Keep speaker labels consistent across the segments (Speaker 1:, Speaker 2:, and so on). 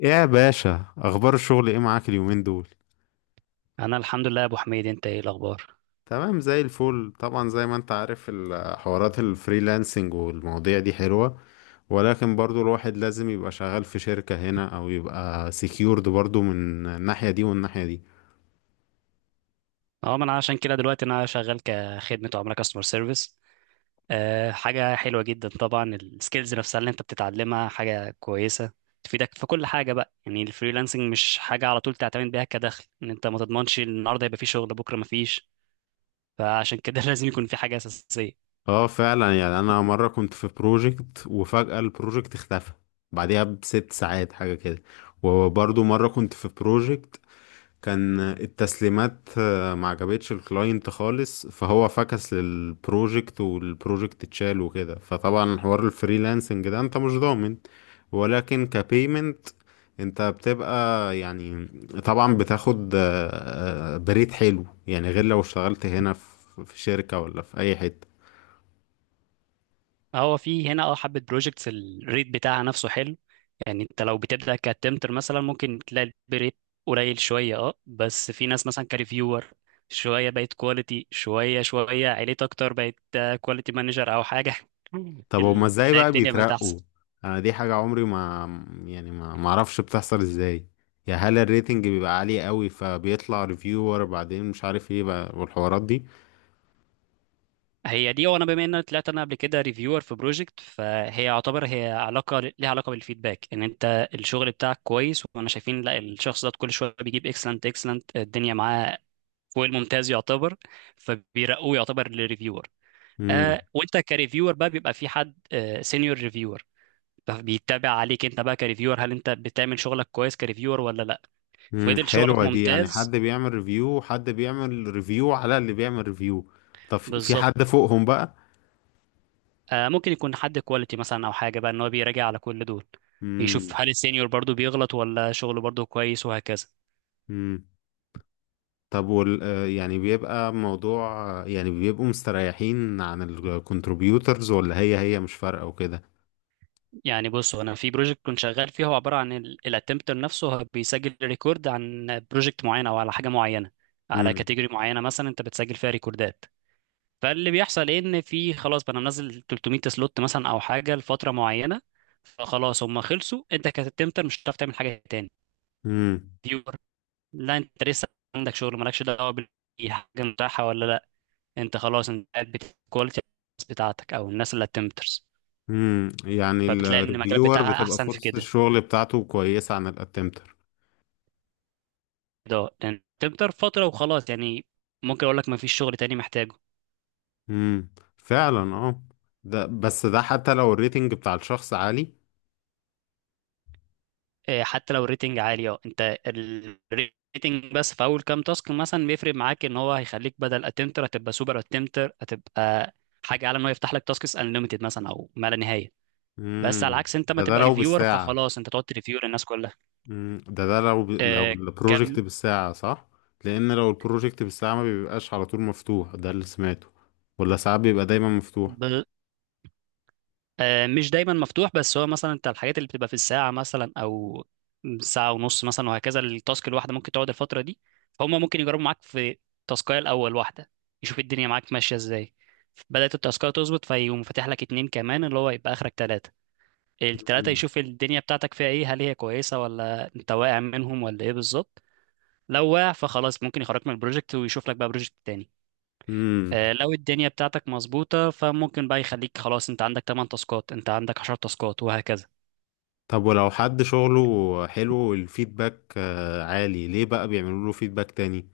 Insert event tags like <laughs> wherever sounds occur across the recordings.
Speaker 1: يا باشا، اخبار الشغل ايه معاك اليومين دول؟
Speaker 2: انا الحمد لله يا ابو حميد، انت ايه الاخبار؟
Speaker 1: تمام زي الفل. طبعا زي ما انت عارف حوارات الفريلانسنج والمواضيع دي حلوة، ولكن برضو الواحد لازم يبقى شغال في شركة هنا او يبقى سكيورد برضو من الناحية دي والناحية دي.
Speaker 2: اه ما انا عشان كده دلوقتي انا شغال كخدمه عملاء كاستمر سيرفيس. حاجه حلوه جدا طبعا، السكيلز نفسها اللي انت بتتعلمها حاجه كويسه تفيدك في كل حاجه بقى. يعني الفريلانسنج مش حاجه على طول تعتمد بيها كدخل، ان انت ما تضمنش النهارده يبقى في شغل بكره ما فيش. فعشان كده <laughs> لازم يكون في حاجه اساسيه.
Speaker 1: اه فعلا. يعني انا مرة كنت في بروجكت وفجأة البروجكت اختفى بعديها بست ساعات حاجة كده. وبرضو مرة كنت في بروجكت، كان التسليمات ما عجبتش الكلاينت خالص، فهو فكس للبروجكت والبروجكت اتشال وكده. فطبعا حوار الفريلانسنج ده انت مش ضامن، ولكن كبيمنت انت بتبقى يعني طبعا بتاخد بريد حلو، يعني غير لو اشتغلت هنا في شركة ولا في اي حتة.
Speaker 2: هو في هنا اه حبة بروجكتس الريت بتاعها نفسه حلو. يعني انت لو بتبدأ كتمتر مثلا ممكن تلاقي الريت قليل شوية، اه بس في ناس مثلا كريفيور شوية بقت كواليتي، شوية شوية عليت أكتر بقت كواليتي مانجر أو حاجة. <laughs>
Speaker 1: طب هما ازاي
Speaker 2: بتلاقي
Speaker 1: بقى
Speaker 2: الدنيا بقت أحسن.
Speaker 1: بيترقوا؟ انا دي حاجة عمري ما يعني ما اعرفش بتحصل ازاي. يا هل الريتنج بيبقى عالي قوي فبيطلع ريفيور بعدين مش عارف ايه بقى والحوارات دي؟
Speaker 2: هي دي. وأنا بما إن أنا طلعت أنا قبل كده ريفيور في بروجكت، فهي يعتبر هي علاقة، ليها علاقة بالفيدباك إن أنت الشغل بتاعك كويس، وأنا شايفين لا الشخص ده كل شوية بيجيب اكسلنت اكسلنت، الدنيا معاه فوق الممتاز يعتبر، فبيرقوه يعتبر للريفيور.
Speaker 1: امم
Speaker 2: وانت كريفيور بقى بيبقى في حد سينيور ريفيور فبيتابع عليك انت بقى كريفيور، هل انت بتعمل شغلك كويس كريفيور ولا لا.
Speaker 1: امم،
Speaker 2: فضل شغلك
Speaker 1: حلوة دي. يعني
Speaker 2: ممتاز.
Speaker 1: حد بيعمل ريفيو وحد بيعمل ريفيو على اللي بيعمل ريفيو؟ طب في حد
Speaker 2: بالظبط.
Speaker 1: فوقهم بقى؟
Speaker 2: آه ممكن يكون حد كواليتي مثلا او حاجه بقى ان هو بيراجع على كل دول،
Speaker 1: امم.
Speaker 2: يشوف هل السينيور برضو بيغلط ولا شغله برضو كويس، وهكذا.
Speaker 1: امم. طب وال يعني بيبقى موضوع يعني بيبقوا مستريحين عن الكونتريبيوترز ولا هي مش فارقة وكده؟
Speaker 2: يعني بص، هو انا في بروجكت كنت شغال فيه هو عباره عن الاتمبتر نفسه، هو بيسجل ريكورد عن بروجكت معين او على حاجه معينه، على
Speaker 1: امم
Speaker 2: كاتيجوري معينه مثلا انت بتسجل فيها ريكوردات. فاللي بيحصل ايه، ان في خلاص بقى انا منزل 300 سلوت مثلا او حاجه لفتره معينه، فخلاص هم خلصوا، انت كاتمتر مش هتعرف تعمل حاجه تاني.
Speaker 1: امم
Speaker 2: فيور لا انت لسه عندك شغل، مالكش دعوه حاجه متاحه ولا لا، انت خلاص انت قاعد بتكواليتي بتاعتك او الناس اللي اتمترز.
Speaker 1: امم، يعني
Speaker 2: فبتلاقي ان المجال
Speaker 1: الريفيور
Speaker 2: بتاعها
Speaker 1: بتبقى
Speaker 2: احسن في
Speaker 1: فرصة
Speaker 2: كده،
Speaker 1: الشغل بتاعته كويسة عن الاتمتر.
Speaker 2: ده لان تكتر فتره وخلاص يعني، ممكن اقول لك ما فيش شغل تاني محتاجه.
Speaker 1: امم، فعلا اه. ده بس ده حتى لو الريتنج بتاع الشخص عالي.
Speaker 2: إيه، حتى لو الريتنج عالي اه، انت الريتنج بس في اول كام تاسك مثلا بيفرق معاك، ان هو هيخليك بدل اتمتر هتبقى سوبر اتمتر، هتبقى حاجه اعلى، ان هو يفتح لك تاسكس انليمتد مثلا او ما لا نهايه. بس على
Speaker 1: امم،
Speaker 2: عكس انت ما
Speaker 1: ده
Speaker 2: تبقى
Speaker 1: لو
Speaker 2: ريفيور
Speaker 1: بالساعة.
Speaker 2: فخلاص انت تقعد تريفيو للناس كلها.
Speaker 1: امم، ده لو
Speaker 2: إيه،
Speaker 1: البروجكت
Speaker 2: كم؟
Speaker 1: بالساعة صح؟ لان لو البروجكت بالساعة ما بيبقاش على طول مفتوح، ده اللي سمعته، ولا ساعات بيبقى دايما مفتوح؟
Speaker 2: آه، مش دايما مفتوح، بس هو مثلا انت الحاجات اللي بتبقى في الساعة مثلا او ساعة ونص مثلا وهكذا، التاسك الواحدة ممكن تقعد الفترة دي. فهم ممكن يجربوا معاك في تاسكاية الأول واحدة، يشوف الدنيا معاك ماشية ازاي. بدأت التاسكاية تظبط فيقوم فاتح لك اتنين كمان، اللي هو يبقى آخرك تلاتة. التلاتة
Speaker 1: امم
Speaker 2: يشوف الدنيا بتاعتك فيها ايه، هل هي كويسة ولا انت واقع منهم ولا ايه بالظبط. لو واقع فخلاص ممكن يخرجك من البروجكت ويشوف لك بقى بروجكت تاني.
Speaker 1: امم.
Speaker 2: آه، لو الدنيا بتاعتك مظبوطة فممكن بقى يخليك خلاص انت عندك 8 تاسكات، انت عندك 10 تاسكات وهكذا.
Speaker 1: طب ولو حد شغله حلو والفيدباك عالي ليه بقى بيعملوا له فيدباك تاني؟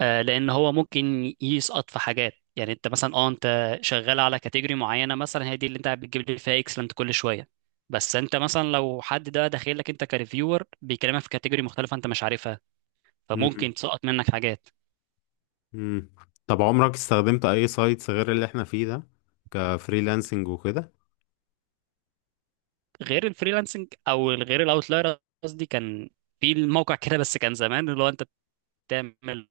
Speaker 2: آه، لان هو ممكن يسقط في حاجات، يعني انت مثلا اه انت شغال على كاتيجوري معينة مثلا، هي دي اللي انت بتجيب لي فيها اكسلنت كل شوية. بس انت مثلا لو حد ده داخل لك انت كريفيور بيكلمك في كاتيجوري مختلفة انت مش عارفها، فممكن تسقط منك حاجات.
Speaker 1: مم. طب عمرك استخدمت اي سايتس غير اللي احنا فيه ده كفريلانسنج وكده؟
Speaker 2: غير الفريلانسنج او غير الاوتلاير؟ قصدي كان في الموقع كده بس كان زمان اللي هو انت تعمل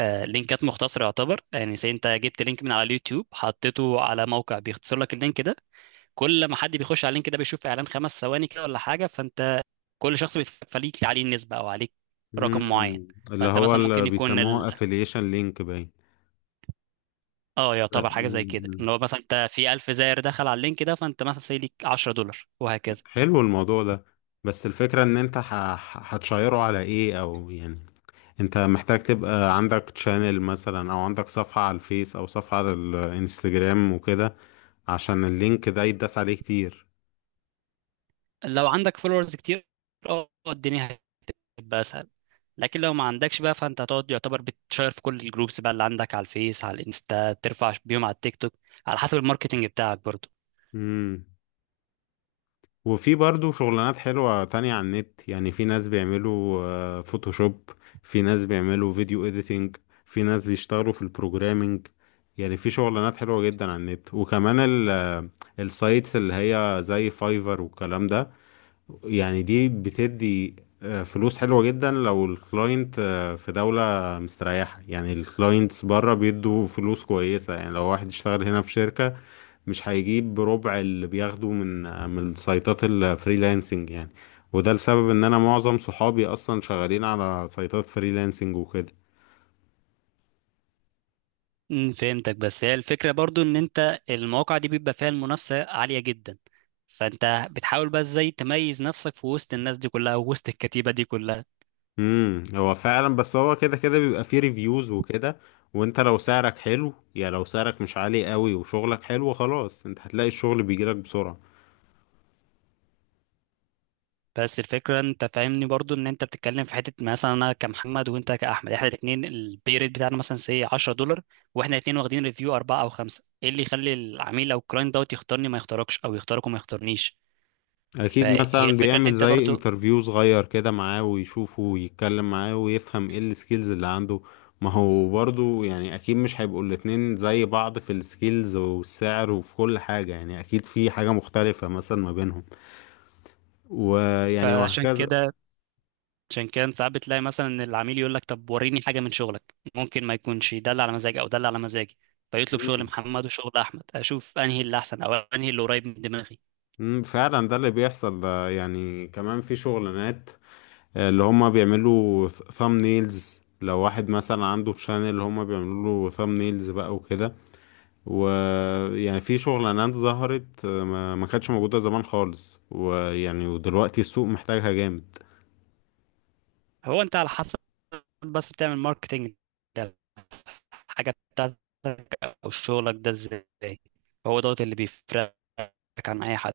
Speaker 2: لينكات مختصرة يعتبر، يعني زي انت جبت لينك من على اليوتيوب حطيته على موقع بيختصر لك اللينك ده، كل ما حد بيخش على اللينك ده بيشوف اعلان خمس ثواني كده ولا حاجة، فانت كل شخص بيتفق فليك عليه نسبة، او عليك رقم معين.
Speaker 1: مم. اللي
Speaker 2: فانت
Speaker 1: هو
Speaker 2: مثلا
Speaker 1: اللي
Speaker 2: ممكن يكون ال...
Speaker 1: بيسموه افيليشن لينك باين.
Speaker 2: اه يعتبر
Speaker 1: لا،
Speaker 2: حاجة زي كده،
Speaker 1: مم.
Speaker 2: ان هو مثلا انت في 1000 زائر دخل على اللينك ده، فانت مثلا سي ليك $10 وهكذا.
Speaker 1: حلو الموضوع ده، بس الفكرة ان انت هتشيره على ايه، او يعني انت محتاج تبقى عندك تشانل مثلا او عندك صفحة على الفيس او صفحة على الانستجرام وكده عشان اللينك ده يتداس عليه كتير.
Speaker 2: لو عندك فولورز كتير اه الدنيا يبقى اسهل. لكن لو ما عندكش بقى فانت هتقعد يعتبر بتشير في كل الجروبس بقى اللي عندك، على الفيس على الانستا، ترفع بيهم على التيك توك، على حسب الماركتنج بتاعك برضو.
Speaker 1: مم. وفي برضو شغلانات حلوة تانية على النت، يعني في ناس بيعملوا فوتوشوب، في ناس بيعملوا فيديو اديتنج، في ناس بيشتغلوا في البروجرامينج. يعني في شغلانات حلوة جدا على النت، وكمان ال السايتس اللي هي زي فايفر والكلام ده يعني دي بتدي فلوس حلوة جدا لو الكلاينت في دولة مستريحة. يعني الكلاينتس بره بيدوا فلوس كويسة. يعني لو واحد اشتغل هنا في شركة مش هيجيب بربع اللي بياخده من من سايتات الفريلانسنج يعني. وده لسبب ان انا معظم صحابي اصلا شغالين على سايتات فريلانسنج وكده.
Speaker 2: فهمتك. بس هي الفكرة برضو، ان انت المواقع دي بيبقى فيها المنافسة عالية جدا، فانت بتحاول بقى ازاي تميز نفسك في وسط الناس دي كلها ووسط الكتيبة دي كلها.
Speaker 1: امم، هو فعلا، بس هو كده كده بيبقى فيه ريفيوز وكده، وانت لو سعرك حلو، يعني لو سعرك مش عالي قوي وشغلك حلو، خلاص انت هتلاقي الشغل بيجيلك بسرعة.
Speaker 2: بس الفكرة انت فاهمني برضو، ان انت بتتكلم في حتة مثلا انا كمحمد وانت كأحمد، احنا الاثنين البي ريت بتاعنا مثلا سي $10، واحنا الاثنين واخدين ريفيو أربعة او خمسة، ايه اللي يخلي العميل او الكلاينت دوت يختارني ما يختاركش او يختارك وما يختارنيش؟
Speaker 1: اكيد
Speaker 2: فهي
Speaker 1: مثلا
Speaker 2: الفكرة ان
Speaker 1: بيعمل
Speaker 2: انت
Speaker 1: زي
Speaker 2: برضو.
Speaker 1: انترفيو صغير كده معاه ويشوفه ويتكلم معاه ويفهم ايه السكيلز اللي عنده. ما هو برضو يعني اكيد مش هيبقوا الاتنين زي بعض في السكيلز والسعر وفي كل حاجة، يعني اكيد في حاجة مختلفة مثلا ما بينهم، ويعني
Speaker 2: فعشان
Speaker 1: وهكذا.
Speaker 2: كده عشان كده انت ساعات بتلاقي مثلا ان العميل يقول لك طب وريني حاجة من شغلك، ممكن ما يكونش ده اللي على مزاجي او ده اللي على مزاجي، فيطلب شغل
Speaker 1: مم.
Speaker 2: محمد وشغل احمد، اشوف انهي اللي احسن او انهي اللي قريب من دماغي.
Speaker 1: مم، فعلا ده اللي بيحصل. ده يعني كمان في شغلانات اللي هما بيعملوا ثامنيلز، لو واحد مثلا عنده شانل اللي هما بيعملوا له ثامنيلز بقى وكده. ويعني في شغلانات ظهرت ما كانتش موجودة زمان خالص، ويعني ودلوقتي السوق محتاجها جامد.
Speaker 2: هو انت على حسب بس بتعمل ماركتنج حاجة بتاعتك أو شغلك ده إزاي، هو دوت اللي بيفرقك عن أي حد.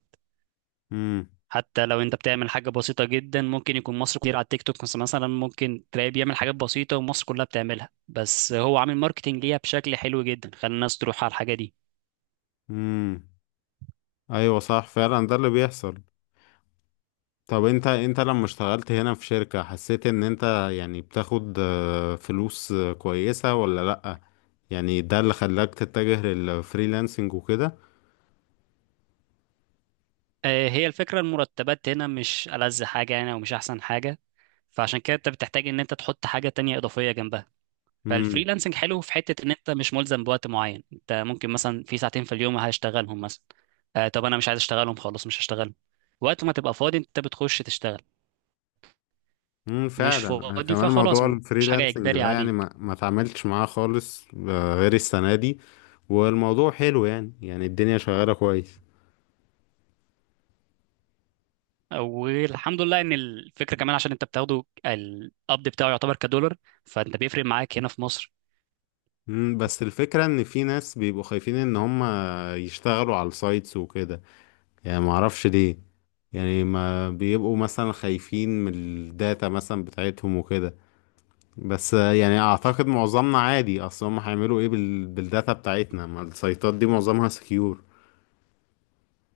Speaker 1: امم
Speaker 2: حتى لو أنت بتعمل حاجة بسيطة جدا ممكن يكون مصر كتير على التيك توك بس مثلا ممكن تلاقيه بيعمل حاجات بسيطة ومصر كلها بتعملها، بس هو عامل ماركتينج ليها بشكل حلو جدا خلى الناس تروح على الحاجة دي.
Speaker 1: امم، ايوه صح، فعلا ده اللي بيحصل. طب انت لما اشتغلت هنا في شركة، حسيت ان انت يعني بتاخد فلوس كويسة ولا لأ؟ يعني ده اللي خلاك تتجه للفريلانسنج وكده؟
Speaker 2: آه، هي الفكرة المرتبات هنا مش ألذ حاجة يعني، ومش أحسن حاجة، فعشان كده أنت بتحتاج إن أنت تحط حاجة تانية إضافية جنبها. فالفريلانسنج حلو في حته ان انت مش ملزم بوقت معين، انت ممكن مثلا في ساعتين في اليوم هشتغلهم مثلا. آه طب انا مش عايز اشتغلهم، خلاص مش هشتغلهم. وقت ما تبقى فاضي انت بتخش تشتغل،
Speaker 1: امم،
Speaker 2: مش
Speaker 1: فعلا. انا
Speaker 2: فاضي
Speaker 1: كمان
Speaker 2: فخلاص
Speaker 1: موضوع
Speaker 2: مش حاجه
Speaker 1: الفريلانسنج
Speaker 2: اجباري
Speaker 1: ده يعني
Speaker 2: عليك.
Speaker 1: ما اتعاملتش معاه خالص غير السنه دي. والموضوع حلو، يعني يعني الدنيا شغاله كويس.
Speaker 2: والحمد لله ان الفكره كمان، عشان انت بتاخده القبض بتاعه يعتبر كدولار، فانت بيفرق معاك هنا في مصر.
Speaker 1: امم، بس الفكره ان في ناس بيبقوا خايفين ان هم يشتغلوا على السايتس وكده، يعني ما اعرفش ليه. يعني ما بيبقوا مثلا خايفين من الداتا مثلا بتاعتهم وكده، بس يعني اعتقد معظمنا عادي. اصل هم هيعملوا ايه بالداتا بتاعتنا؟ ما السايتات دي معظمها سكيور.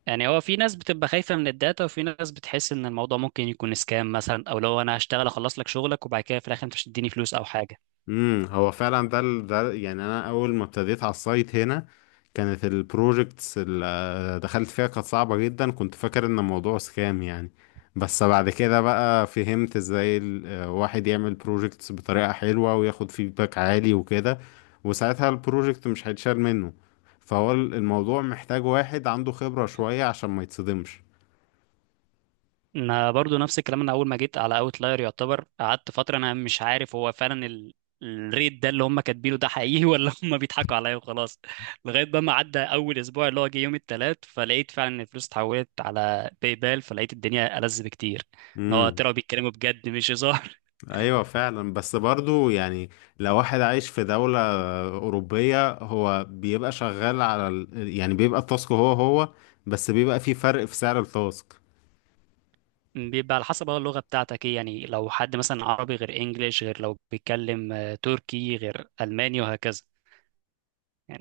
Speaker 2: يعني هو في ناس بتبقى خايفه من الداتا، وفي ناس بتحس ان الموضوع ممكن يكون سكام مثلا، او لو انا هشتغل اخلص لك شغلك وبعد كده في الاخر انت مش تديني فلوس او حاجه.
Speaker 1: امم، هو فعلا ده ده يعني انا اول ما ابتديت على السايت هنا، كانت البروجكتس اللي دخلت فيها كانت صعبة جدا، كنت فاكر ان الموضوع سكام يعني. بس بعد كده بقى فهمت ازاي الواحد يعمل بروجكتس بطريقة حلوة وياخد فيدباك عالي وكده، وساعتها البروجكت مش هيتشال منه. فهو الموضوع محتاج واحد عنده خبرة شوية عشان ما يتصدمش.
Speaker 2: انا برضو نفس الكلام، انا اول ما جيت على اوتلاير يعتبر قعدت فتره انا مش عارف هو فعلا ال... الريت ده اللي هم كاتبينه ده حقيقي، ولا <laughs> هم بيضحكوا عليا وخلاص. لغايه بقى ما عدى اول اسبوع اللي هو جه يوم الثلاث، فلقيت فعلا ان الفلوس اتحولت على باي بال، فلقيت الدنيا ألذ بكتير، ان هو
Speaker 1: امم،
Speaker 2: طلعوا بيتكلموا بجد مش هزار.
Speaker 1: ايوه فعلا. بس برضو يعني لو واحد عايش في دولة أوروبية، هو بيبقى شغال على يعني بيبقى التاسك هو هو، بس بيبقى في فرق في سعر التاسك.
Speaker 2: <laughs> بيبقى على حسب بقى اللغه بتاعتك ايه، يعني لو حد مثلا عربي غير انجليش، غير لو بيتكلم تركي، غير الماني وهكذا يعني.